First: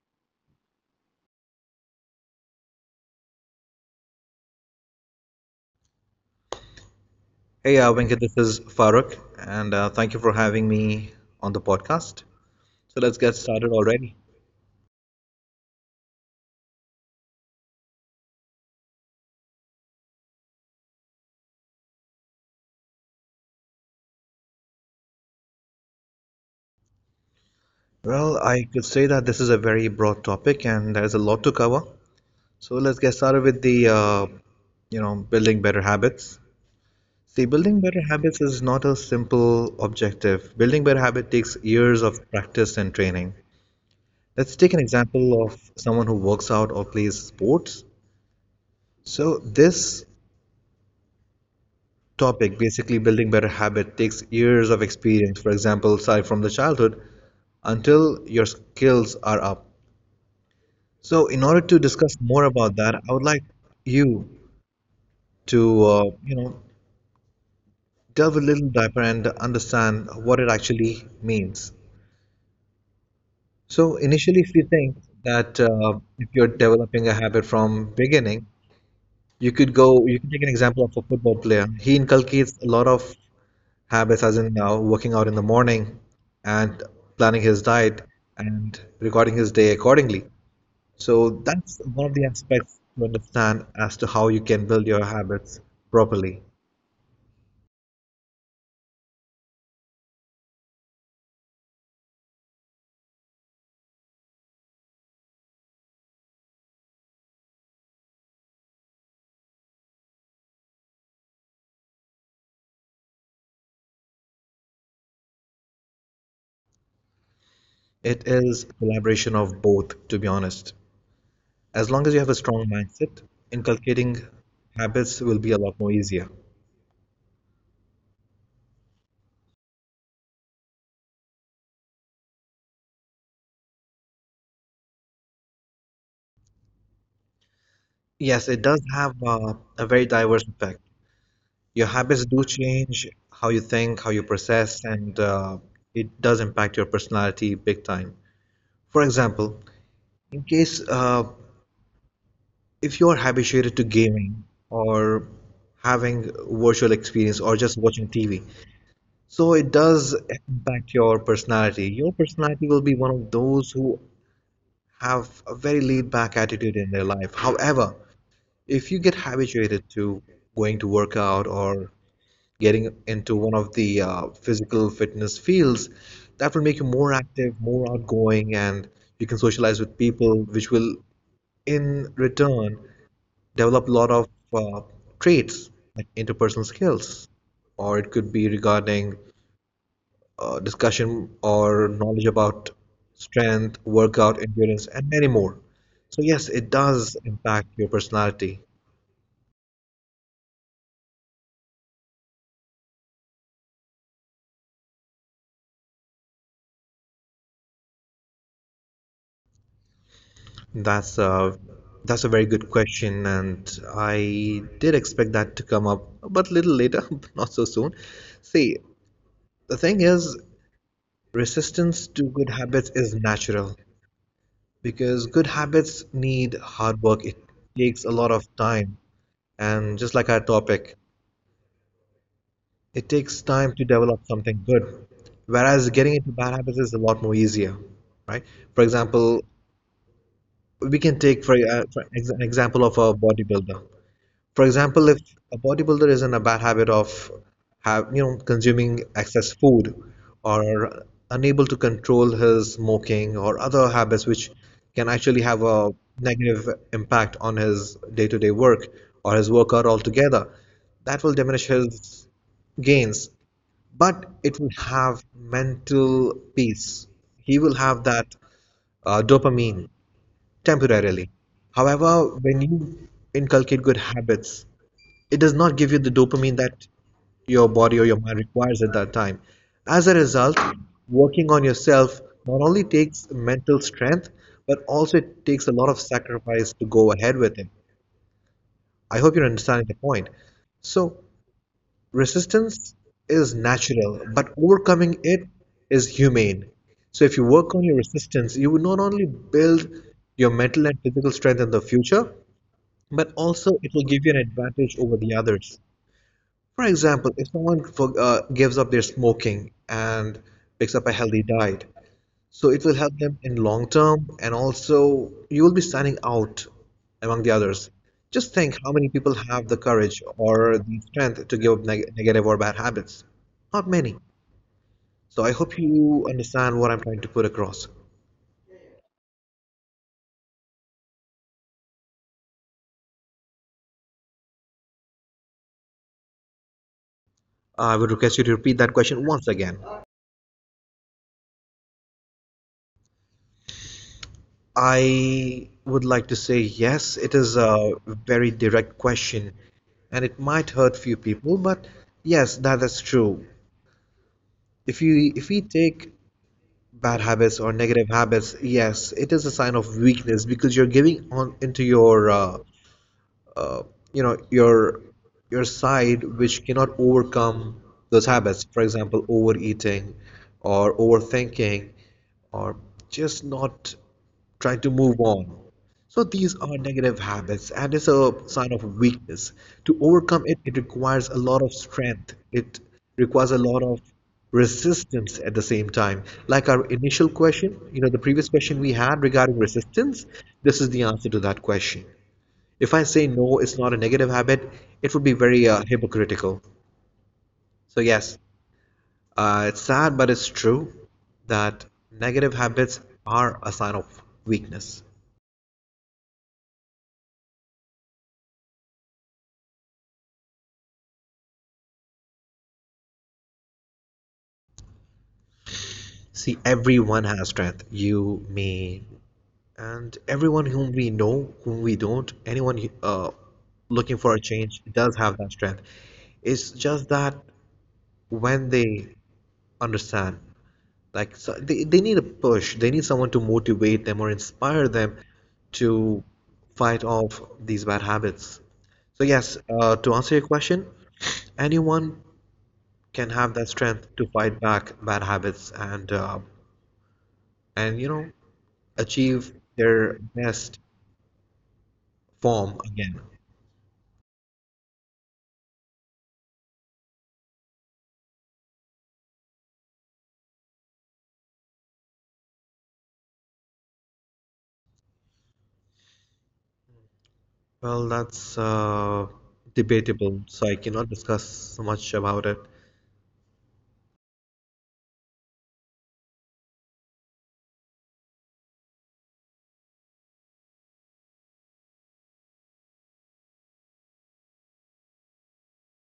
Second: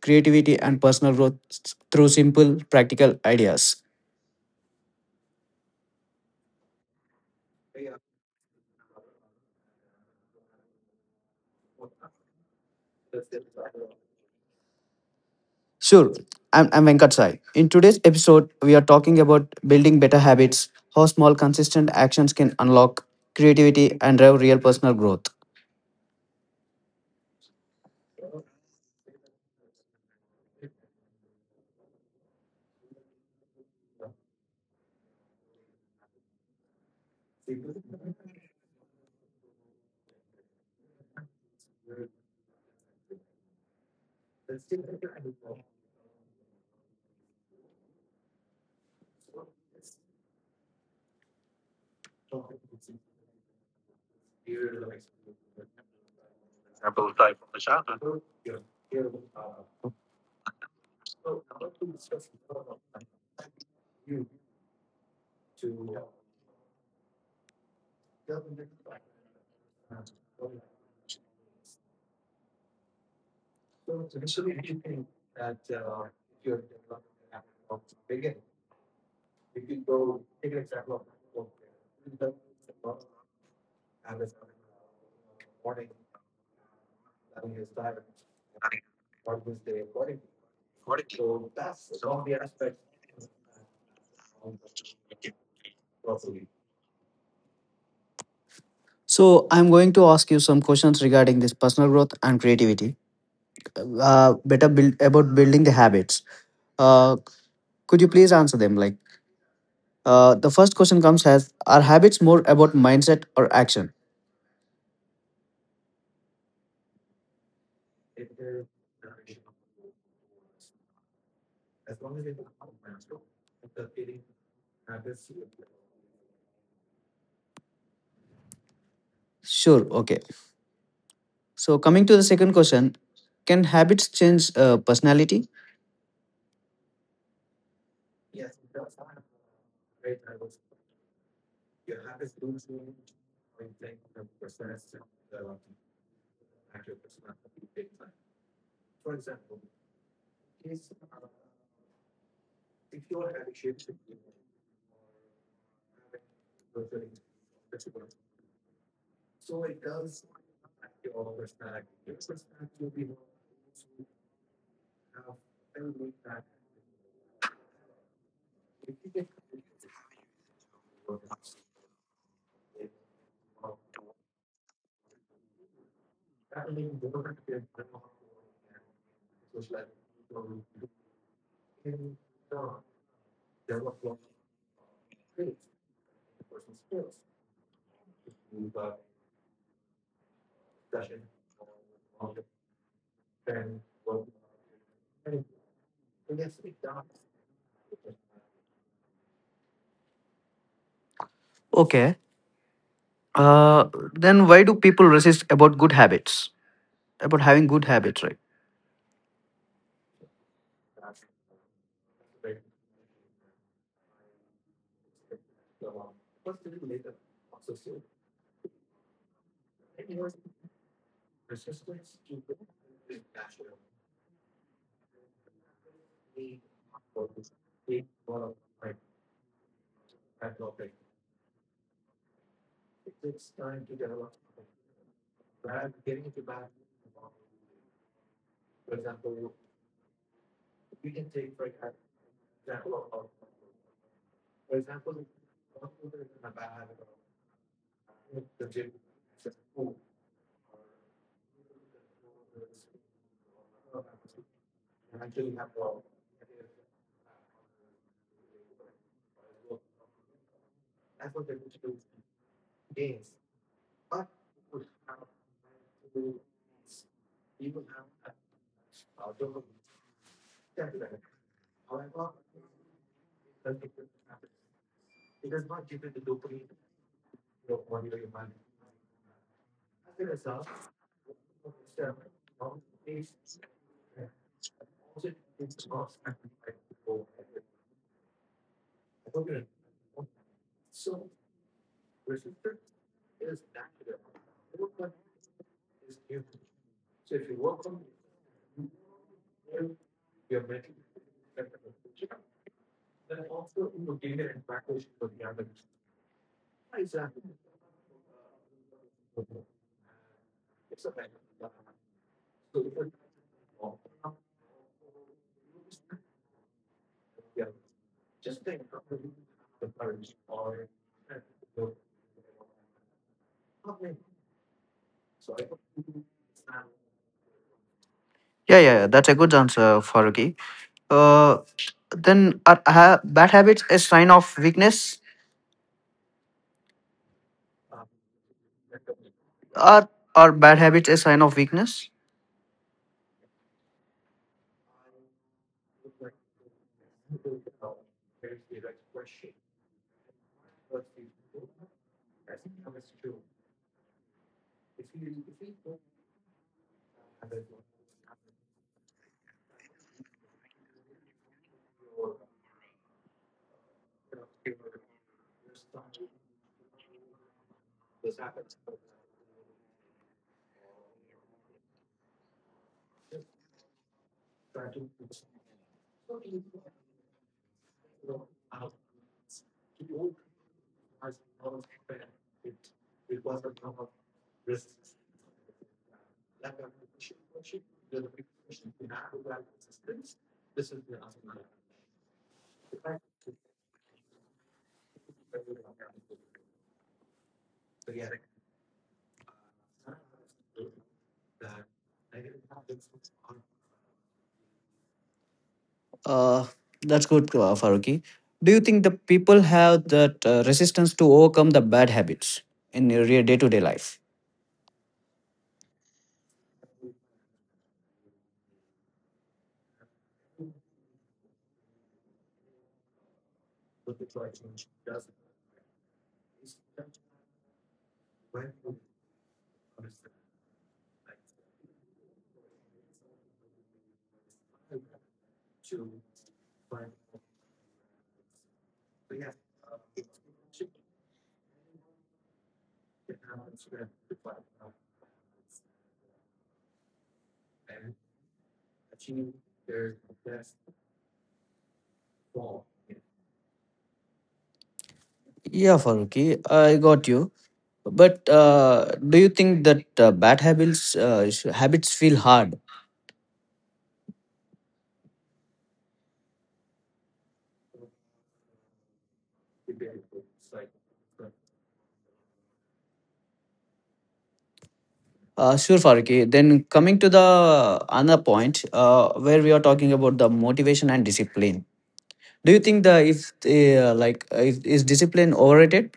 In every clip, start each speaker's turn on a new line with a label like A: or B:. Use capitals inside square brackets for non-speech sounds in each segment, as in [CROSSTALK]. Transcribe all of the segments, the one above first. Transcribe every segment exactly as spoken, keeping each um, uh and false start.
A: creativity and personal growth s- through simple, practical ideas.
B: Hey, uh, Venkat, this is Farooq, and uh, thank you for having me on the podcast. So let's get started already.
A: Sure, I'm, I'm Venkat Sai. In today's episode, we are talking about building better habits, how small, consistent actions can unlock creativity and drive real personal growth.
B: Well, I could say that this is a very broad topic, and there's a lot to cover. So let's get started with the, uh, you know, building better habits. See, building better habits is not a simple objective. Building better habit takes years of practice and training. Let's take an example of someone who works out or plays sports. So this topic, basically building better habit, takes years of experience, for example, aside from the childhood, until your skills are up. So, in order to discuss more about that, I would like you to, uh, you know, delve a little deeper and understand what it actually means. So, initially, if you think that uh, if you're developing a habit from beginning, you could go, you can take an example of a football player. He inculcates a lot of habits, as in now working out in the morning and planning his diet and recording his day accordingly. So that's one of the aspects to understand as to how you can build your habits properly.
A: So, I'm going to ask you some questions regarding this personal growth and creativity. Uh, better build about building the habits. Uh, could you please answer them? Like, Uh, the first question comes as, are habits more about mindset or action?
B: It is collaboration of both, to be honest. As long as you have a strong mindset, inculcating habits will be a lot more easier.
A: Sure, okay. So, coming to the second question, can habits change uh, personality?
B: Yes, it does have uh, a very diverse effect. Your habits do change how you think, how you process, and uh, it does impact your personality big time. For example, in case uh, if you are habituated to gaming or having virtual experience or just watching T V, so it does impact your personality. Your personality will be one of those who have a very laid back attitude in their life. However, if you get habituated to going to work out or getting into one of the uh, physical fitness fields, that will make you more active, more outgoing, and you can socialize with people, which will in return develop a lot of uh, traits like interpersonal skills, or it could be regarding uh, discussion or knowledge about strength workout endurance and many more. So yes, it does impact your personality.
A: Okay. Uh, then why do people resist about good habits? About having good habits, right?
B: That's a that's a very good question, and I did expect that to come up, but little later, [LAUGHS] but not so soon. See, the thing is, resistance to good habits is natural because good habits need hard work. It takes a lot of time. And just like our topic, it takes time to develop something good. Whereas getting into bad habits is a lot more easier, right? For example, we can take for, uh, for ex- an example of a bodybuilder. For example, if a bodybuilder is in a bad habit of have you know consuming excess food, or unable to control his smoking or other habits which can actually have a negative impact on his day-to-day work or his workout altogether, that will diminish his gains, but it will have mental peace. He will have that uh, dopamine temporarily. However, when you inculcate good habits, it does not give you the dopamine that your body or your mind requires at that time. As a result, working on yourself not only takes mental strength, but also it takes a lot of sacrifice to go ahead with it. I hope you're understanding the point. So, resistance is natural, but overcoming it is humane. So, if you work on your resistance, you will not only build your mental and physical strength in the future, but also it will give you an advantage over the others. For example, if someone for, uh, gives up their smoking and picks up a healthy diet, so it will help them in long term, and also you will be standing out among the others. Just think how many people have the courage or the strength to give up neg- negative or bad habits. Not many. So I hope you understand what I'm trying to put across.
A: Yeah, yeah, yeah. That's a good answer, Faruqi. Uh, then are ha- bad habits a sign of weakness?
B: I would request you to repeat that question once again.
A: Are are bad habits a sign of weakness?
B: I would like to say yes, it is a very direct question, and it might hurt few people, but yes, that is true. If you if we take bad habits or negative habits, yes, it is a sign of weakness because you're giving on into your uh, uh, you know your your side which cannot overcome those habits. For example, overeating, or overthinking, or just not trying to move on. So these are negative habits, and it's a sign of weakness. To overcome it, it requires a lot of strength. It requires a lot of resistance at the same time, like our initial question, you know the previous question we had regarding resistance. This is the answer to that question. If I say no, it's not a negative habit, it would be very uh, hypocritical. So, yes, uh, it's sad, but it's true that negative habits are a sign of weakness.
A: Uh, that's good, uh, Faruqi. Do you think the people have that uh, resistance to overcome the bad habits in your day to day life?
B: See, everyone has strength. You, me, and everyone whom we know, whom we don't, anyone uh, looking for a change does have that strength. It's just that when they understand. Like, so they, they need a push. They need someone to motivate them or inspire them to fight off these bad habits. So yes, uh, to answer your question, anyone can have that strength to fight back bad habits and uh, and you know achieve their best form again.
A: Yeah, Faruqi, I got you. But uh, do you think that uh, bad habits uh, sh- habits feel hard?
B: Well, that's uh, debatable, so I cannot discuss so much about it.
A: Uh, sure, Faruqi. Then coming to the another point uh, where we are talking about the motivation and discipline. Do you think the if uh, like uh, if, is discipline overrated?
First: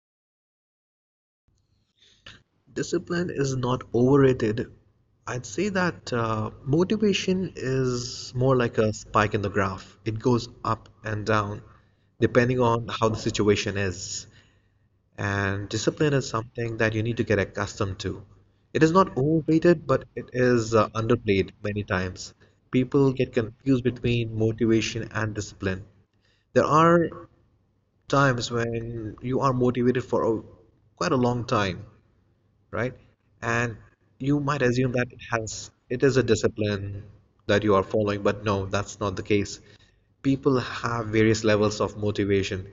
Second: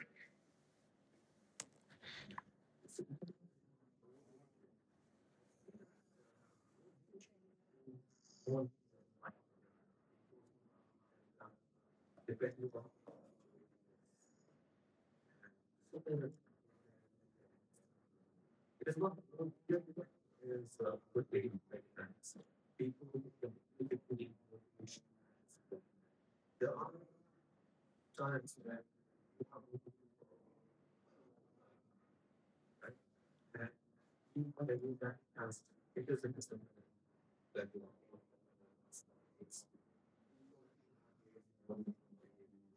B: Discipline is not overrated. I'd say that uh, motivation is more like a spike in the graph. It goes up and down depending on how the situation is. And discipline is something that you need to get accustomed to. It is not overrated, but it is uh, underplayed many times. People get confused between motivation and discipline. There are times when you are motivated for a, quite a long time, right? And you might assume that it has it is a discipline that you are following, but no, that's not the case. People have various levels of motivation.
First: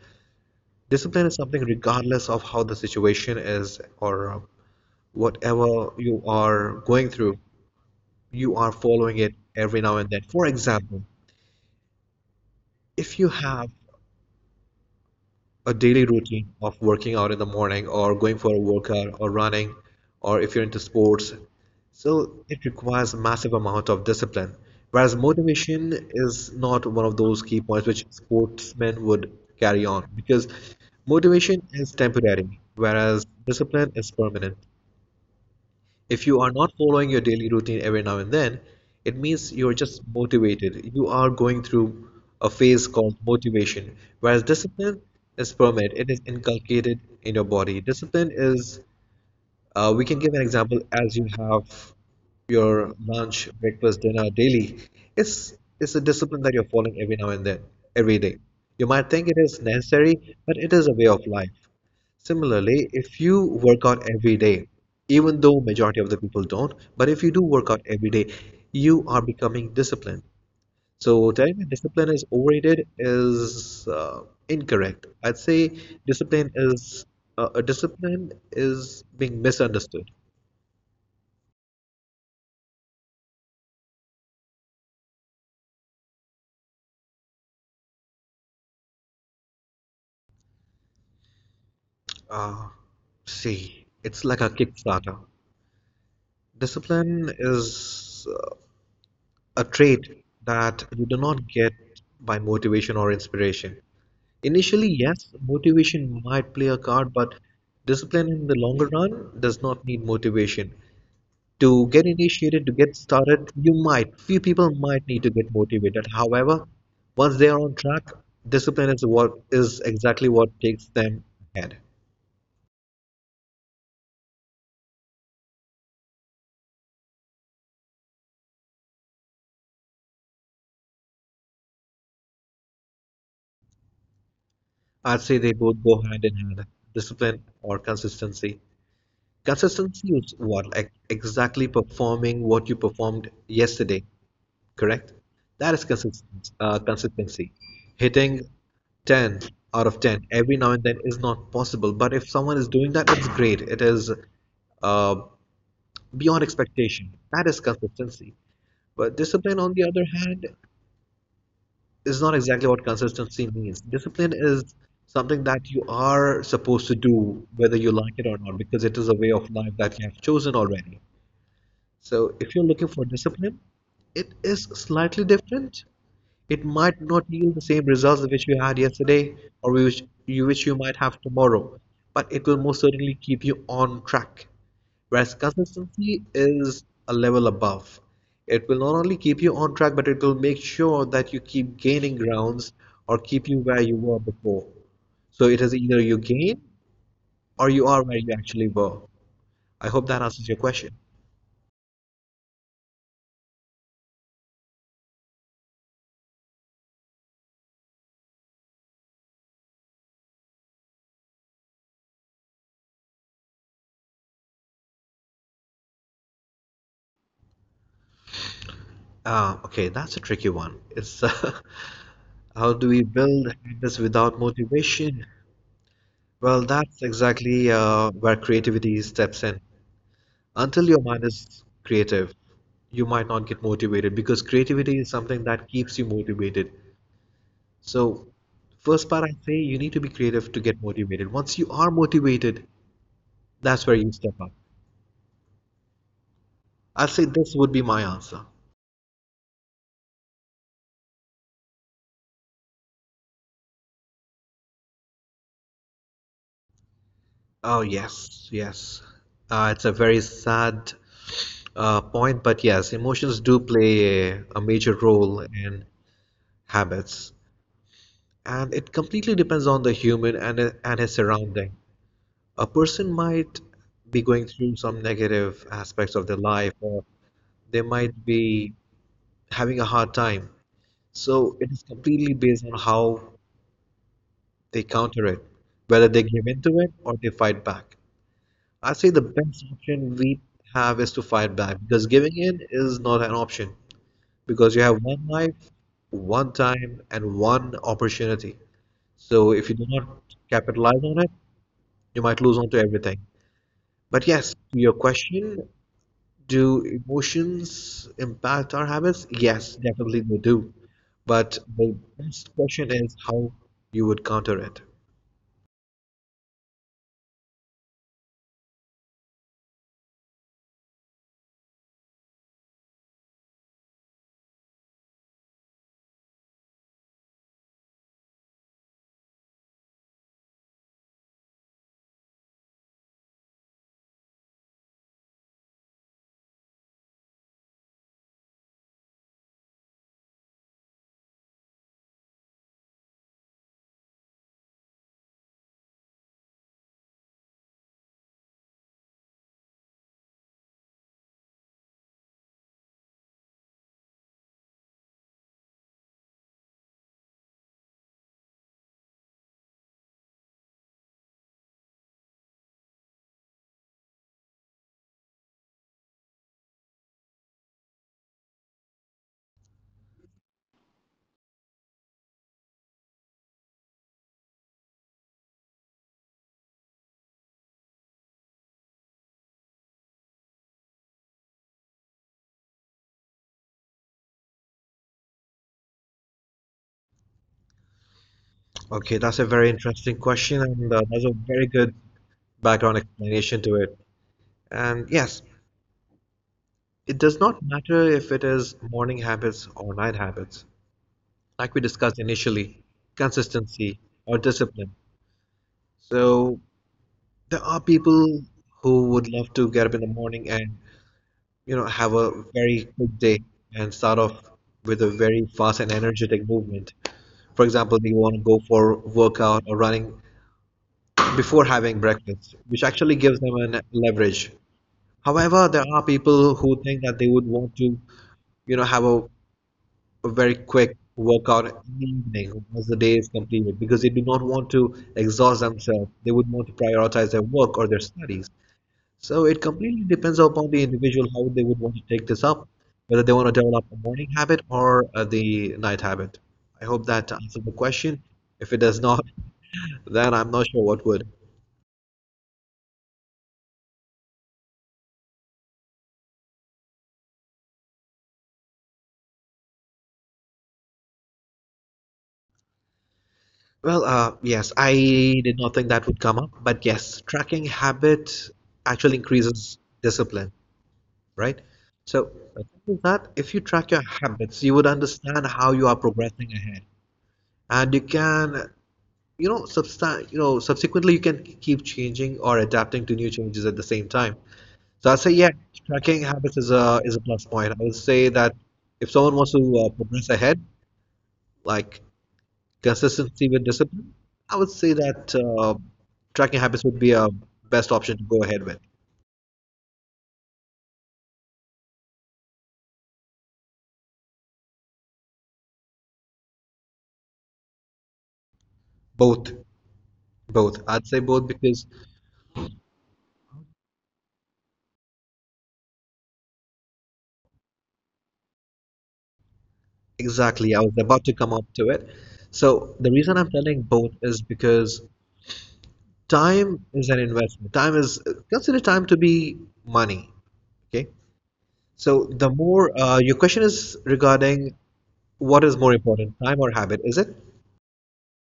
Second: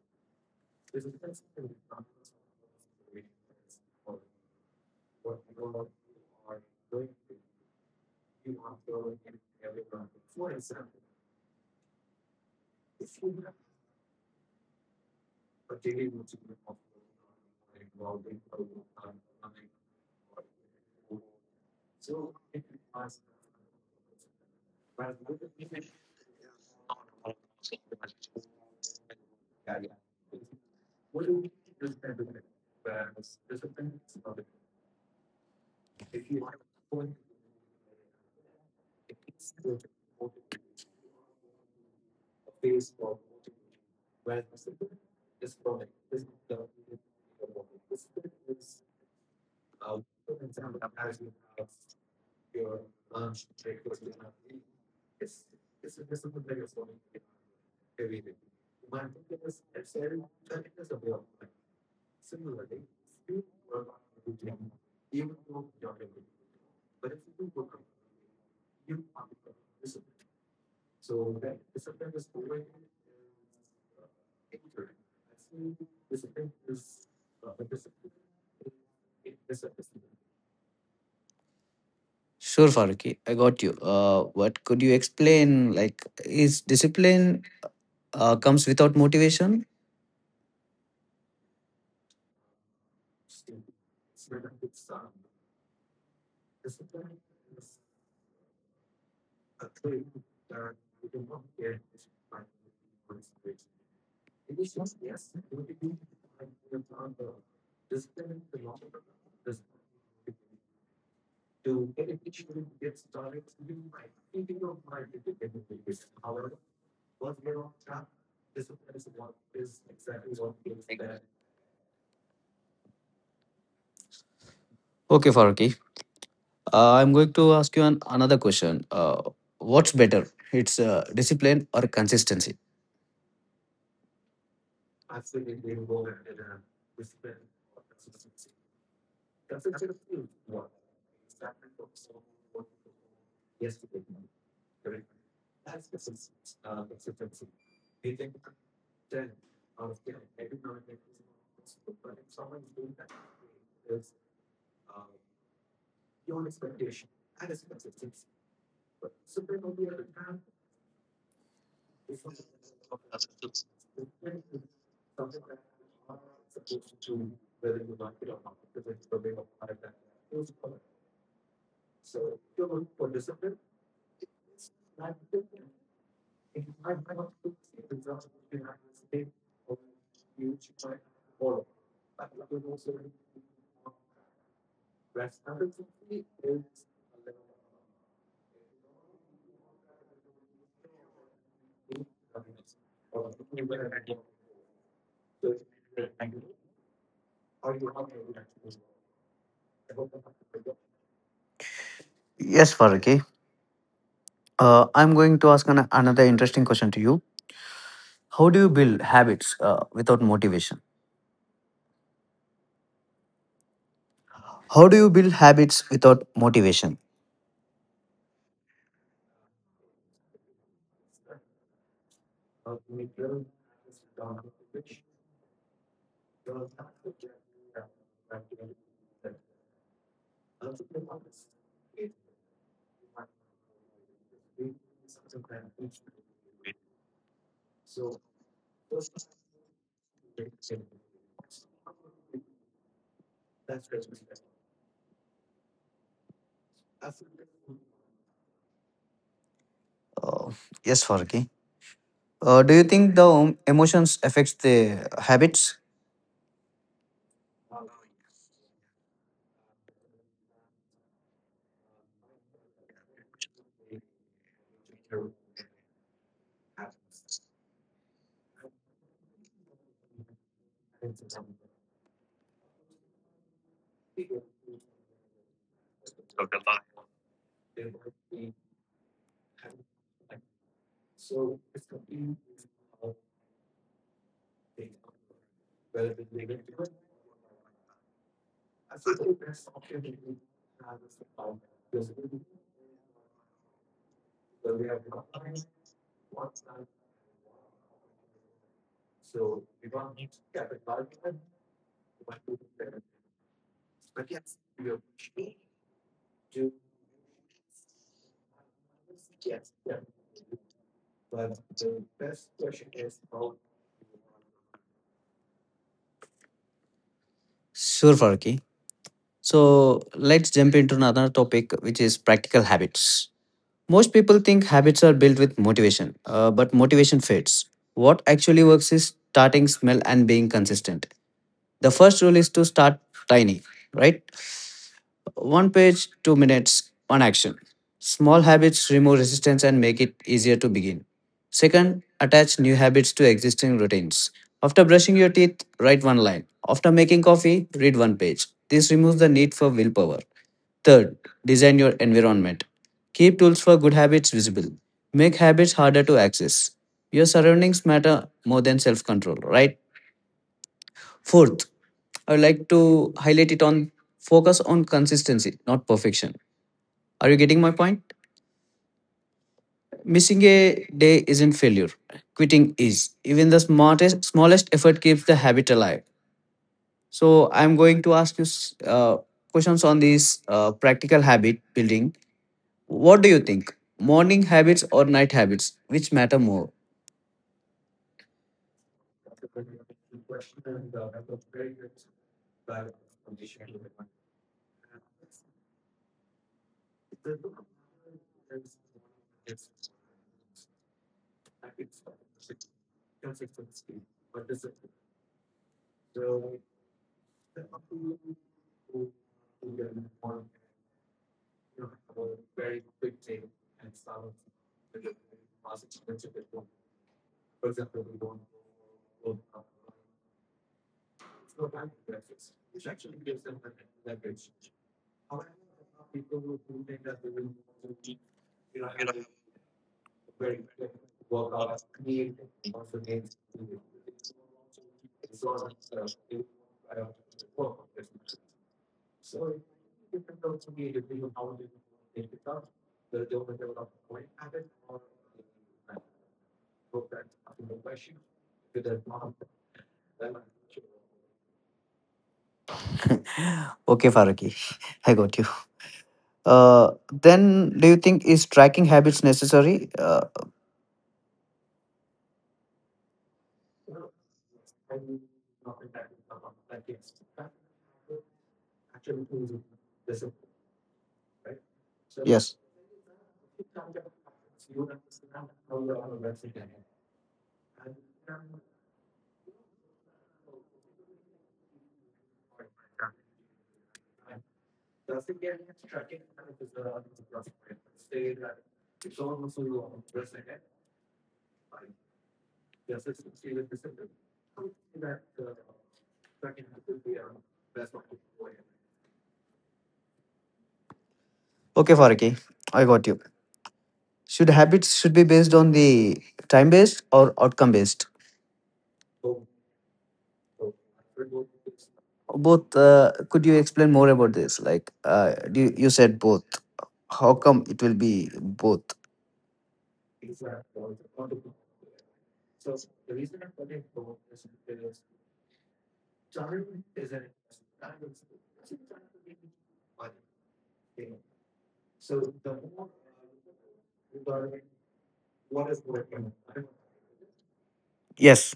B: Discipline is something regardless of how the situation is or uh, whatever you are going through, you are following it every now and then. For example, if you have a daily routine of working out in the morning or going for a workout or running or if you're into sports. So it requires a massive amount of discipline. Whereas motivation is not one of those key points which sportsmen would carry on, because motivation is temporary, whereas discipline is permanent. If you are not following your daily routine every now and then, it means you're just motivated. You are going through a phase called motivation, whereas discipline is permanent. It is inculcated in your body. Discipline is, uh, we can give an example as you have your lunch, breakfast, dinner daily. It's it's a discipline that you're following every now and then, every day. You might think it is necessary, but it is a way of life. Similarly, if you work out every day, even though majority of the people don't, but if you do work out every day, you are becoming disciplined. So telling me discipline is overrated is uh, incorrect. I'd say discipline is uh, a discipline is being misunderstood.
A: Sure, Faruqi, I got you. Uh, what could you explain? Like, is discipline uh, comes without motivation?
B: Uh, See, it's like a Kickstarter. Discipline is uh, a trait that you do not get by motivation or inspiration. Initially, yes, motivation might play a card, but discipline in the longer run does not need motivation. To get initiated, to get started, you might, few people might need to get motivated. However, once they are on track, discipline is what is exactly what takes them ahead.
A: Okay, Faruqi, uh, I'm going to ask you an, another question. Uh, what's better? It's uh, discipline or consistency?
B: I'd say they both go hand in hand, discipline or consistency. Consistency is what? Like exactly performing what you performed yesterday, correct? That is consistent, uh, consistency. Hitting ten out of ten every now and then is not possible, but if someone is doing that, it's great. It is uh, beyond expectation. That is consistency. But discipline, on the other hand, is not exactly what consistency means. Discipline is something that you are supposed to do, whether you like it or not, because it is a way of life that you have chosen already. So if you're looking for discipline, it is slightly different. It might not yield the same results which you had yesterday or which you which you might have tomorrow, but it will most certainly keep you on track. Whereas consistency is a level above. It will not only keep you on track, but it will make sure that you keep gaining grounds or keep you where you were before. So it is either you gain or you are where you actually were. I hope that answers your question.
A: Yes, Faruqi. Uh, I'm going to ask an, another interesting question to you. How do you build habits uh, without motivation? How do you build habits without motivation?
B: Ah, okay, that's a tricky one. It's uh, [LAUGHS] how do we build habits without motivation? Well, that's exactly uh, where creativity steps in. Until your mind is creative, you might not get motivated because creativity is something that keeps you motivated. So, first part I say you need to be creative to get motivated. Once you are motivated, that's where you step up. I'll say this would be my answer.
A: Uh, yes, Faruqi. Uh, do you think the em- emotions affects the habits?
B: Oh, yes, yes. Uh, it's a very sad uh, point, but yes, emotions do play a, a major role in habits, and it completely depends on the human and and his surrounding. A person might be going through some negative aspects of their life, or they might be having a hard time. So it is completely based on how they counter it, whether they give in to it or they fight back. I say the best option we have is to fight back because giving in is not an option. Because you have one life, one time, and one opportunity. So if you do not capitalize on it, you might lose on to everything. But yes, to your question, do emotions impact our habits? Yes, definitely they do. But the best question is how you would counter it.
A: Sure, Farki. So let's jump into another topic, which is practical habits. Most people think habits are built with motivation, uh, but motivation fades. What actually works is starting small and being consistent. The first rule is to start tiny, right? One page, two minutes, one action. Small habits remove resistance and make it easier to begin. Second, attach new habits to existing routines. After brushing your teeth, write one line. After making coffee, read one page. This removes the need for willpower. Third, design your environment. Keep tools for good habits visible. Make habits harder to access. Your surroundings matter more than self control, right? Fourth, I would like to highlight it on focus on consistency, not perfection. Are you getting my point? Missing a day isn't failure. Quitting is. Even the smartest, smallest effort keeps the habit alive. So I'm going to ask you s- uh, questions on this uh, practical habit building. What do you think? Morning habits or night habits? Which matter more?
B: Okay, that's a very interesting question, and uh, there's a very good background explanation to it. And yes, it does not matter if it is morning habits or night habits. Like we discussed initially, consistency or discipline. So there are people who would love to get up in the morning and, you know, have a very quick day and start off with a very fast and energetic movement. For example, they want to go for workout or running before having breakfast, which actually gives them an leverage. However, there are people who think that they would want to, you know, have a a very quick workout in the evening once the day is completed because they do not want to exhaust themselves. They would want to prioritize their work or their studies. So it completely depends upon the individual how they would want to take this up, whether they want to develop a morning habit or uh, the night habit. I hope that answered the question. If it does not, [LAUGHS] then I'm not sure what would.
A: [LAUGHS] Okay, Faraki, [LAUGHS] I got you. Uh, then do you think is tracking habits necessary? Uh,
B: Well, uh, yes, I did not think that would come up, but yes, tracking habit actually increases discipline. Right? So
A: yes.
B: uh, with that, if you track your habits, you would understand how you are progressing ahead, and you can, you know, substan- you know, subsequently you can keep changing or adapting to new changes at the same time. So I say, yeah, tracking habits is a is a plus point. I would say that if someone wants to uh, progress ahead, like consistency with discipline, I would say that uh, tracking habits would be a best option to go ahead with.
A: Okay, Faraki, I got you. Should habits should be based on the time based or outcome based?
B: Both, both. I'd say both because
A: Both. Uh, could you explain more about this? Like, uh, you, you said both. How come it will be both?
B: Exactly. I was about to come up to it. So the reason I'm telling both is because time is an investment. Time is Consider time to be money. Okay. So the more uh, your question is regarding what is more important, time or habit, is it?
A: Yes.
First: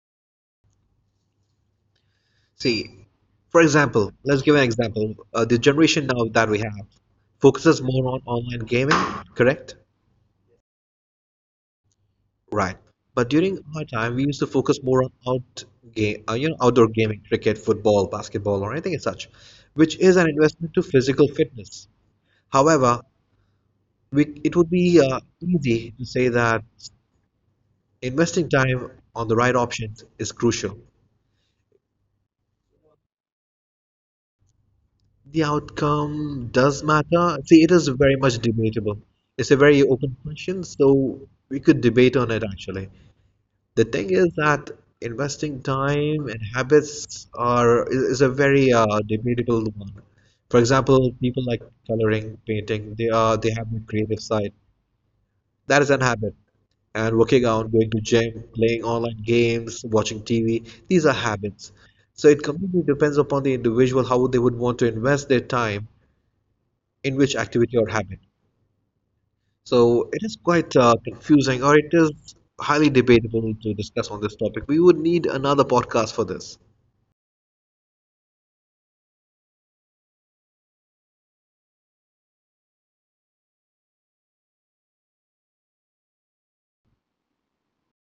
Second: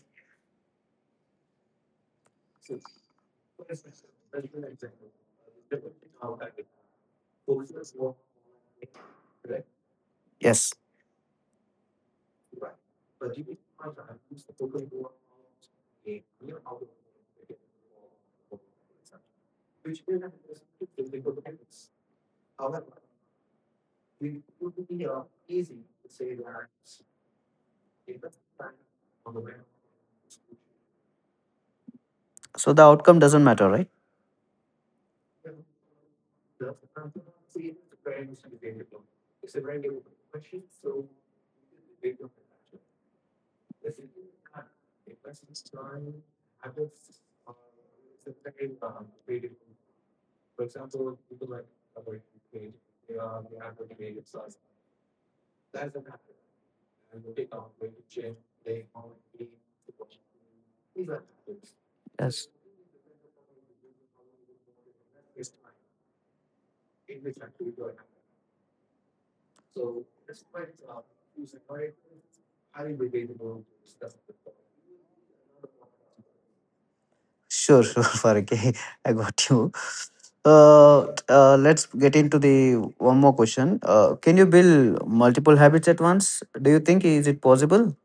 B: See, for example, let's give an example. Uh, the generation now that we have focuses more on online gaming, correct?
A: Yes.
B: Right. But during our time, we used to focus more on out game, uh, you know, outdoor gaming, cricket, football, basketball, or anything as such, which is an investment to physical fitness. However, we, it would be uh, easy to say that investing time on the right options is crucial.
A: So the outcome doesn't matter, right?
B: The outcome does matter. See, it is very much debatable. It's a very open question, so we could debate on it actually. The thing is that investing time and habits are is, is a very uh, debatable one. For example, people like coloring, painting, they are they have a creative side. That is an habit. And working out, going to gym, playing online games, watching T V, these are habits. So it
A: Yes.
B: completely depends upon the individual how they would want to invest their time in which activity or habit. So it is quite uh, confusing, or it is highly debatable to discuss on this topic. We would need another podcast for this.
A: Sure, sure, [LAUGHS] Farke. I got you. Uh, t- uh, let's get into the one more question. Uh, can you build multiple habits at once? Do you think is it possible?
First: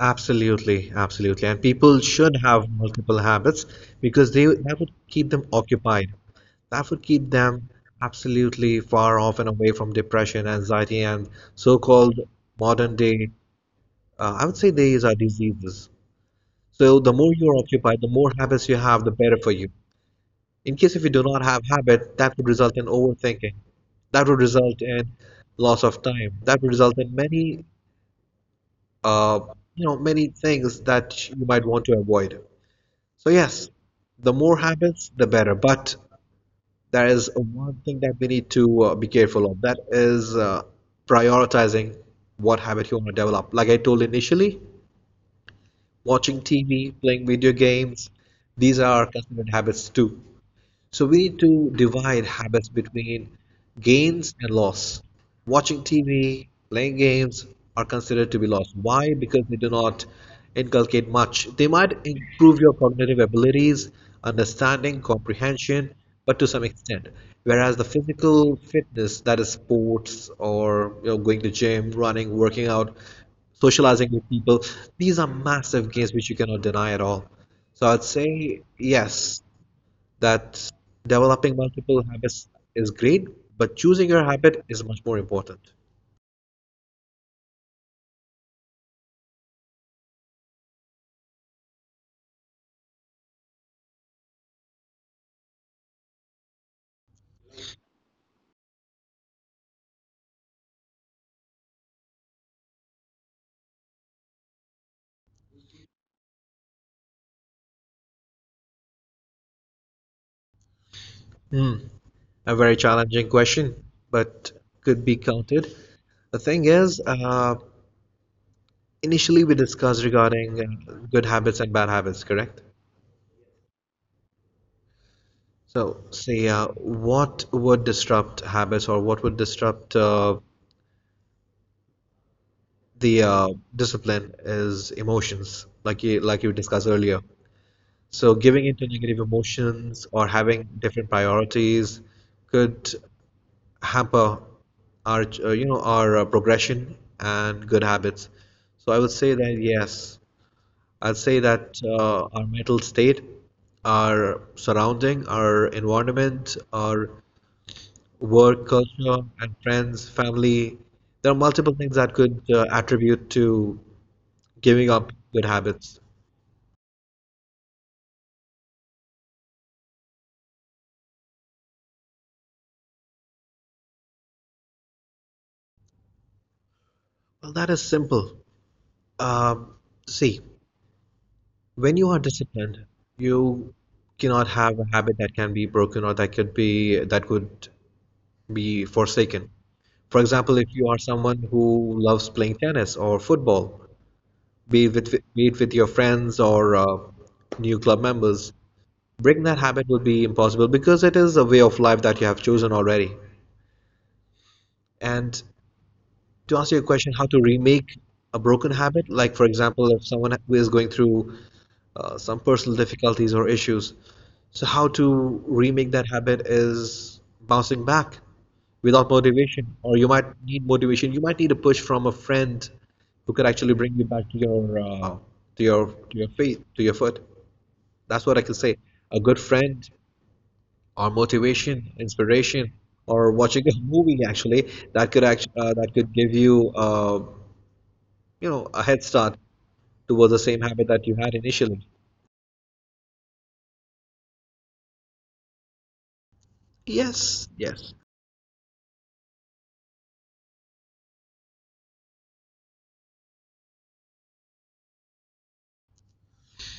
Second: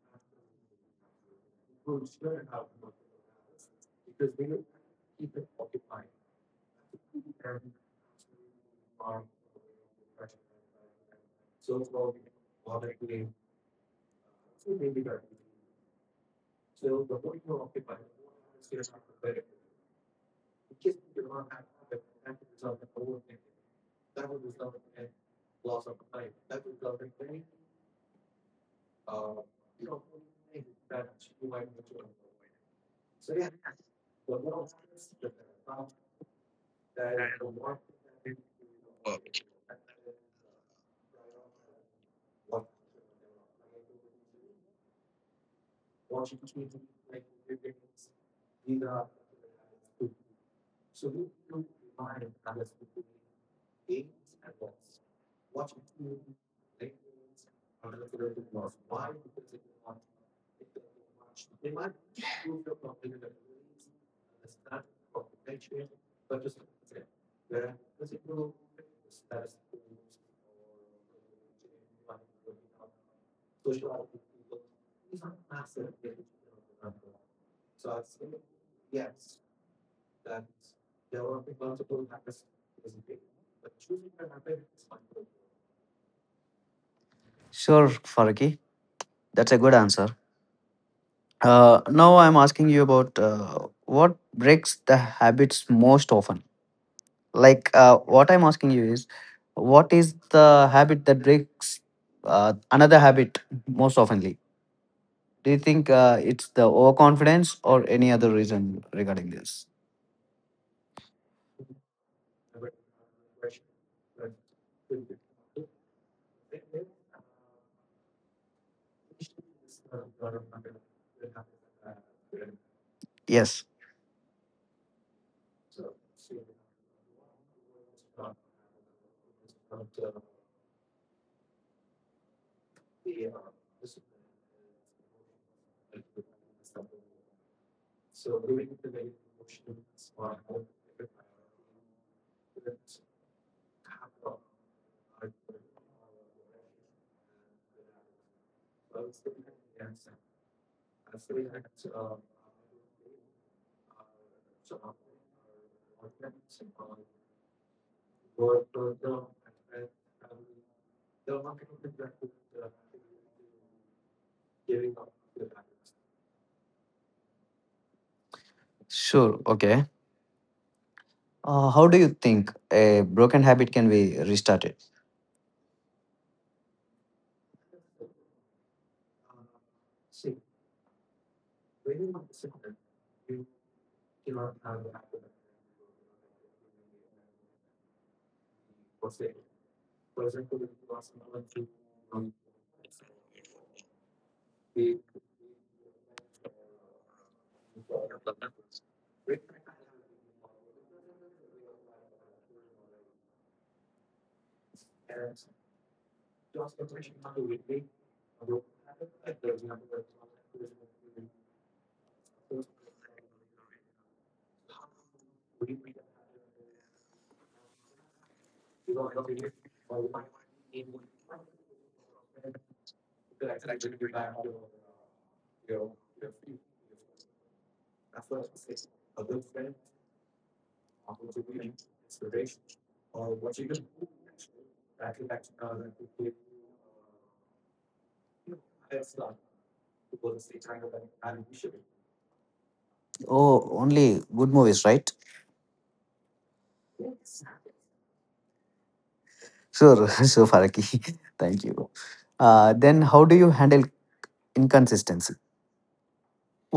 B: Absolutely, absolutely. And people should have multiple habits because they that would keep them occupied. That would keep them absolutely far off and away from depression, anxiety, and so-called modern day, uh, I would say these are diseases. So the more you're occupied, the more habits you have, the better for you. In case if you do not have habit, that would result in overthinking. That would result in loss of time. That would result in many, uh, you know, many things that you might want to avoid. So yes, the more habits, the better. But there is one thing that we need to uh, be careful of. That is uh, prioritizing what habit you want to develop. Like I told initially, watching T V, playing video games, these are considered habits too. So we need to divide habits between gains and loss. Watching T V, playing games are considered to be loss. Why? Because they do not inculcate much. They might improve your cognitive abilities, understanding, comprehension, but to some extent. Whereas the physical fitness, that is sports or, you know, going to gym, running, working out, socializing with people, these are massive gains which you cannot deny at all. So I'd say yes, that developing multiple habits is great, but choosing your habit is much more important.
A: Sure, Faraki. That's a good answer. Uh, now I'm asking you about uh, what breaks the habits most often. Like uh, what I'm asking you is, what is the habit that breaks uh, another habit most oftenly? Do you think uh, it's the overconfidence or any other reason regarding this?
B: Hmm. A very challenging question, but could be counted. The thing is, uh, initially we discussed regarding uh, good habits and bad habits, correct?
A: Yes,
B: So, say, uh, what would disrupt habits or what would disrupt uh, the uh, discipline is emotions, like you like you discussed earlier. So giving into negative emotions or having different priorities could hamper our, uh, you know, our uh, progression and good habits. So I would say that yes, I'd say that uh, our mental state, our surrounding, our environment, our work culture, and friends, family, there are multiple things that could uh, attribute to giving up good habits.
A: sure, okay. Uh, how do you think a broken habit can be restarted?
B: Well, that is simple. Um, See, when you are disciplined, you cannot have a habit that can be broken or that could be that could be forsaken. For example, if you are someone who loves playing tennis or football, be it with, be it with your friends or uh, new club members, breaking that habit will be impossible because it is a way of life that you have chosen already. And to answer your question, how to remake a broken habit, like for example, if someone who is going through uh, some personal difficulties or issues. So, how to remake that habit is bouncing back without motivation, or you might need motivation. You might need a push from a friend who could actually bring you back to your, uh, to your to your feet, to your foot. That's what I can say. A good friend, or motivation, inspiration, or watching a movie actually, that could actually, uh, that could give you, uh, you know a head start towards the same habit that you had initially.
A: Oh, only good movies, right?
B: Yes, yes.
A: Sure, [LAUGHS] sure, Faraki. [LAUGHS] Thank you. Uh, then how do you handle inconsistency?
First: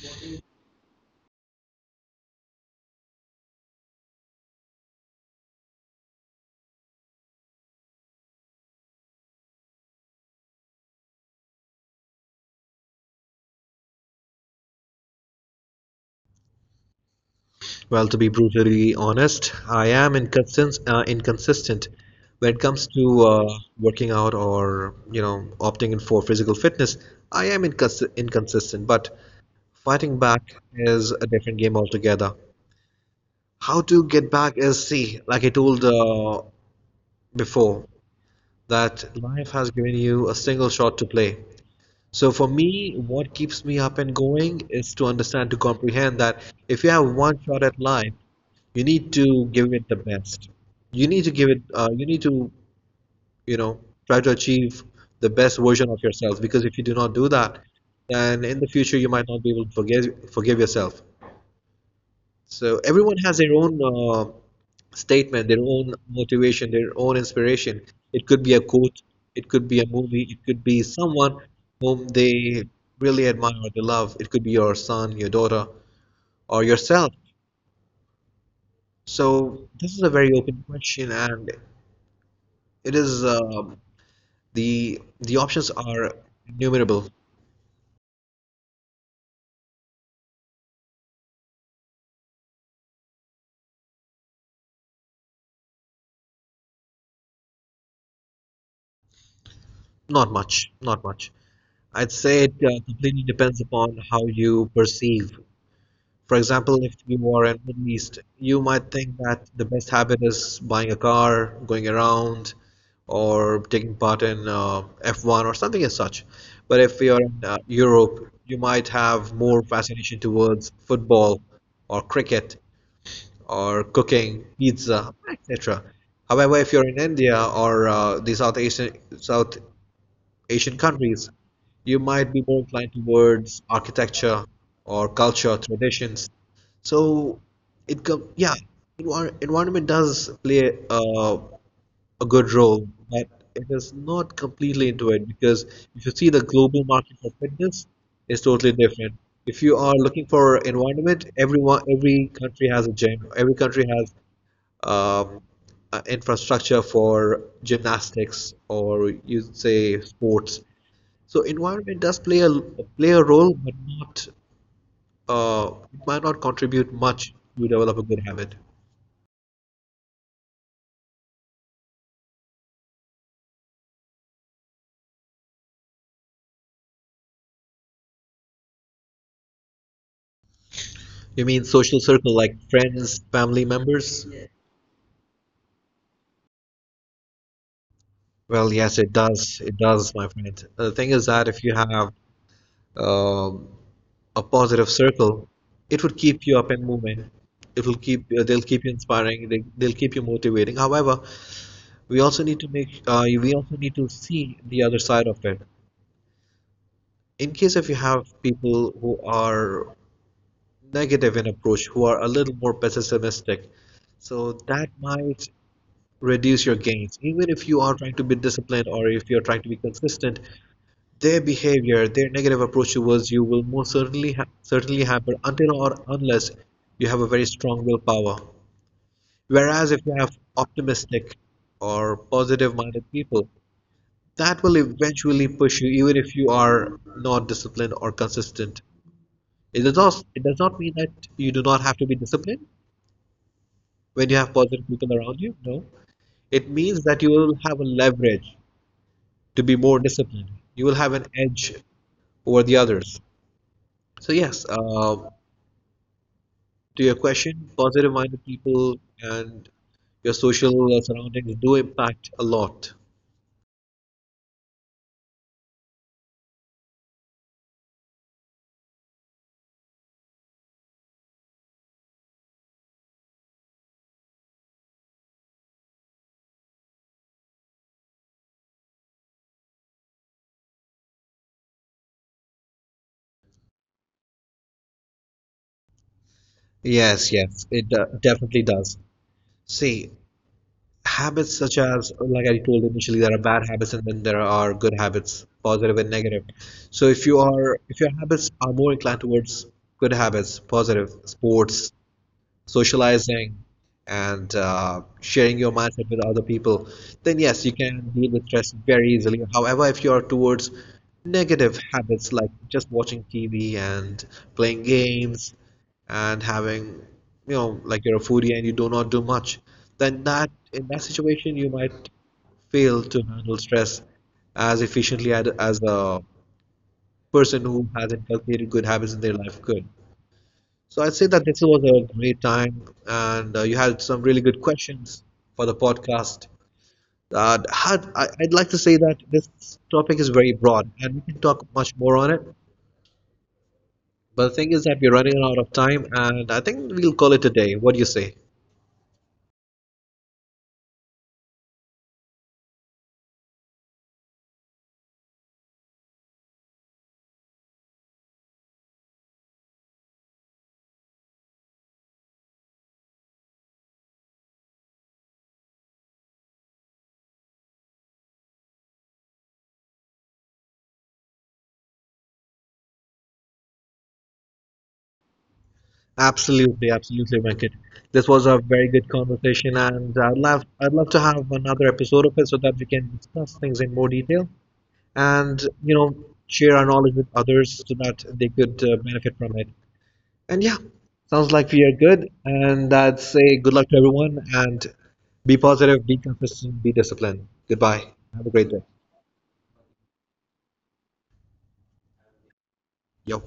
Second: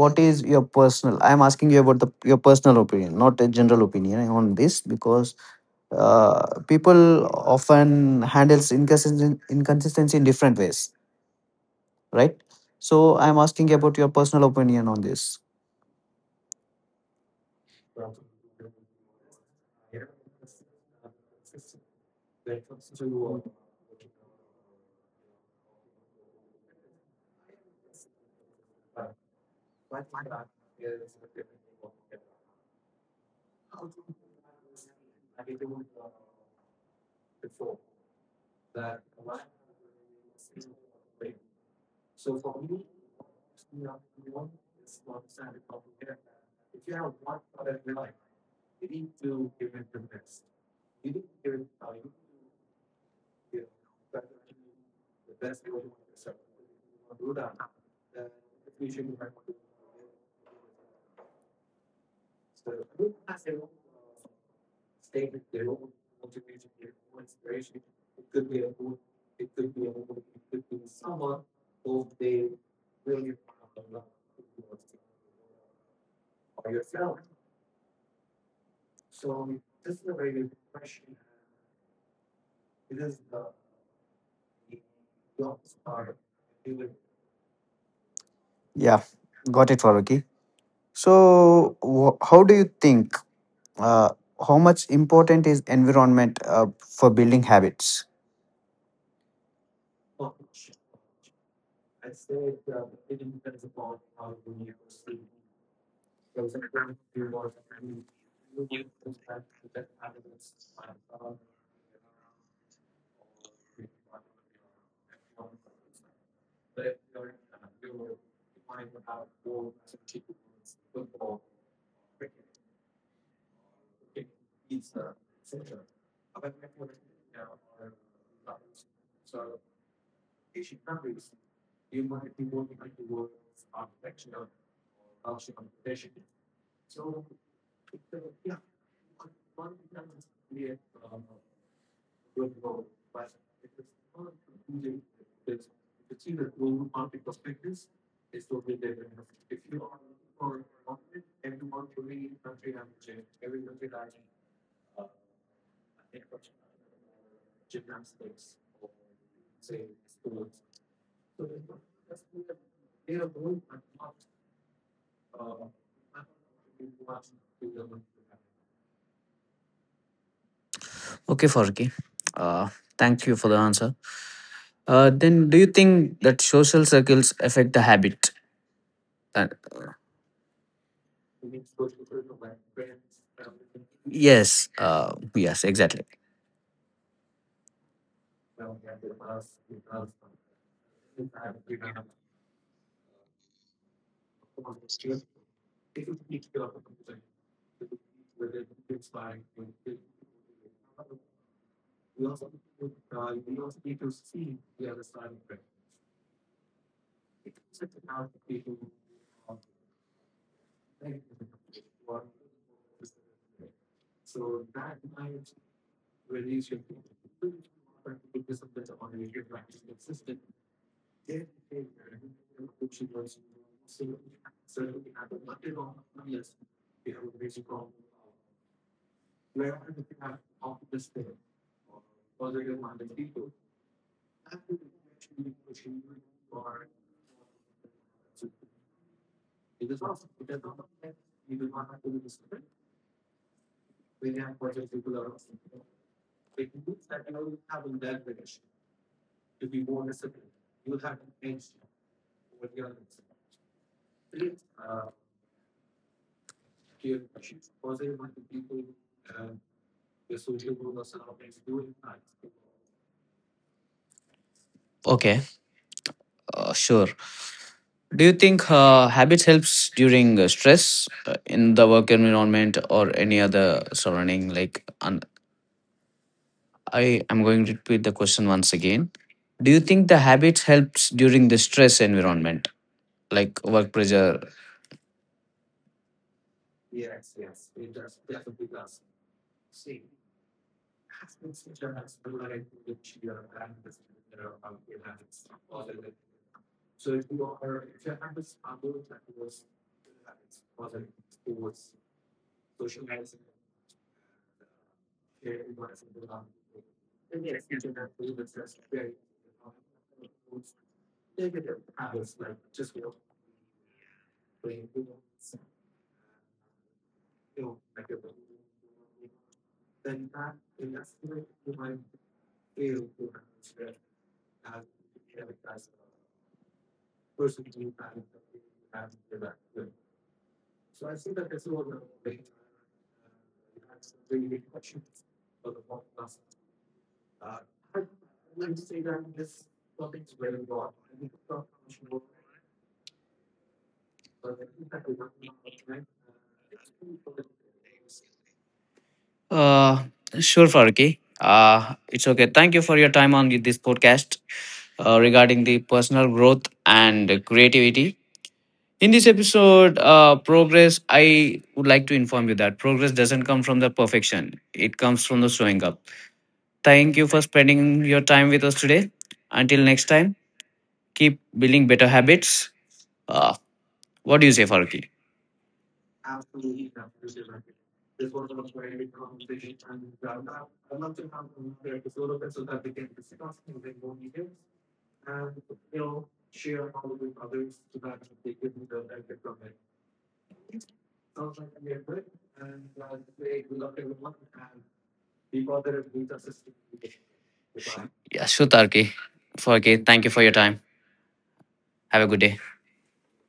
A: What is your personal, I'm asking you about the your personal opinion, not a general opinion on this, because uh, people often handles inconsistency, inconsistency in different ways, right? So I'm asking you about your personal opinion on this.
B: Well, to be brutally honest, I am inconsistent, uh, inconsistent when it comes to uh, working out, or, you know opting in for physical fitness. I am incons- inconsistent, but fighting back is a different game altogether. How to get back is, see, like I told uh, before, that life has given you a single shot to play. So for me, what keeps me up and going is to understand, to comprehend that if you have one shot at life, You need to give it, the best. You need to give it, uh, you need to, you know, try to achieve the best version of yourself, because if you do not do that, then in the future you might not be able to forgive, forgive yourself. So everyone has their own uh, statement, their own motivation, their own inspiration. It could be a quote, it could be a movie, it could be someone whom they really admire or they love. It could be your son, your daughter, or yourself. So this is a very open question, and It is um the the options are innumerable.
A: Yeah, got it, Faruki. So wh- how do you think, uh, how much important is environment uh, for building habits?
B: Not much, not much. I'd say it uh, completely depends upon how you perceive. For example, if you are in Middle East, you might think that the best habit is buying a car, going around, or taking part in uh, F one or something as such. But if you're in uh, Europe, you might have more fascination towards football or cricket or cooking pizza, et cetera. However, if you're in India or uh, the South Asian South Asian countries, you might be more inclined towards architecture or culture traditions. So it com yeah, envir environment does play uh, a good role, but it is not completely into it because if you see the global market for fitness is totally different. If you are looking for environment, everyone, every country has a gym, every country has um, uh, infrastructure for gymnastics or, you say, sports. So environment does play a play a role, but not uh, it might not contribute much to develop a good habit.
A: Okay, Faruki. uh, Thank you for the answer. Uh, then do you think that social circles affect the habit? Uh,
B: You mean social circle like friends, family members?
A: yes. Uh, yes. Exactly.
B: Well, yes, it does. It does, my friend. The thing is that if you have um, a positive circle, it would keep you up and moving. It will keep, uh, they'll keep you inspiring. They, they'll keep you motivating. However, we also need to make uh, we also need to see the other side of it in case if you have people who are negative in approach, who are a little more pessimistic, so that might reduce your gains even if you are trying to be disciplined or if you're trying to be consistent. Their behavior, their negative approach towards you will most certainly ha- certainly happen until or unless you have a very strong willpower. Whereas if you have optimistic or positive minded people, that will eventually push you even if you are not disciplined or consistent. It does not it does not mean that you do not have to be disciplined when you have positive people around you. No, it means that you will have a leverage to be more disciplined. You will have an edge over the others. So yes, um to your question, positive minded people and your social surroundings do impact a lot.
A: Okay. Uh, sure. Do you think uh, habits helps during uh, stress uh, in the work environment or any other surrounding? Like, un- I am going to repeat the question once again. Do you think the habits helps during the stress environment, like work pressure.
B: Yes, yes, it uh, definitely does. See, habits such as, like I told initially, there are bad habits and then there are good habits, positive and negative. So if you are if your habits are more inclined towards good habits, positive, sports, socializing, and uh, sharing your mindset with other people, then yes, you can deal with stress very easily. However, if you are towards negative habits like just watching T V and playing games and having, you know, like you're a foodie and you do not do much, then that in that situation you might fail to handle stress as efficiently ad- as a person who has inculcated good habits in their life could. So I'd say that this was a great time, and uh, you had some really good questions for the podcast. Uh, had, I, I'd like to say that this topic is very broad, and we can talk much more on it. But the thing is that we're running out of time, and I think we'll call it a day. What do you say?
A: Uh, sure, Faruqi. Uh, it's okay. Thank you for your time on this podcast uh, regarding the personal growth and creativity. In this episode, uh, progress, I would like to inform you that progress doesn't come from the perfection. It comes from the showing up. Thank you for spending your time with us today. Until next time, keep building better habits. Uh, what do you say, Faruqi?
B: Absolutely, absolutely, Venkat. This was a very good conversation, and I'd love I'd love to have another episode of it so that we can discuss things in more detail and, you know share our knowledge with others so that they could uh, benefit from it. And yeah, sounds like we are good. And I'd say good luck to everyone and be positive, be consistent, be disciplined. Goodbye.
A: Yeah,
B: Have a
A: sure,
B: great day.
A: Tarki. Faruqi, thank you for your time. Have a good day.
B: Yo.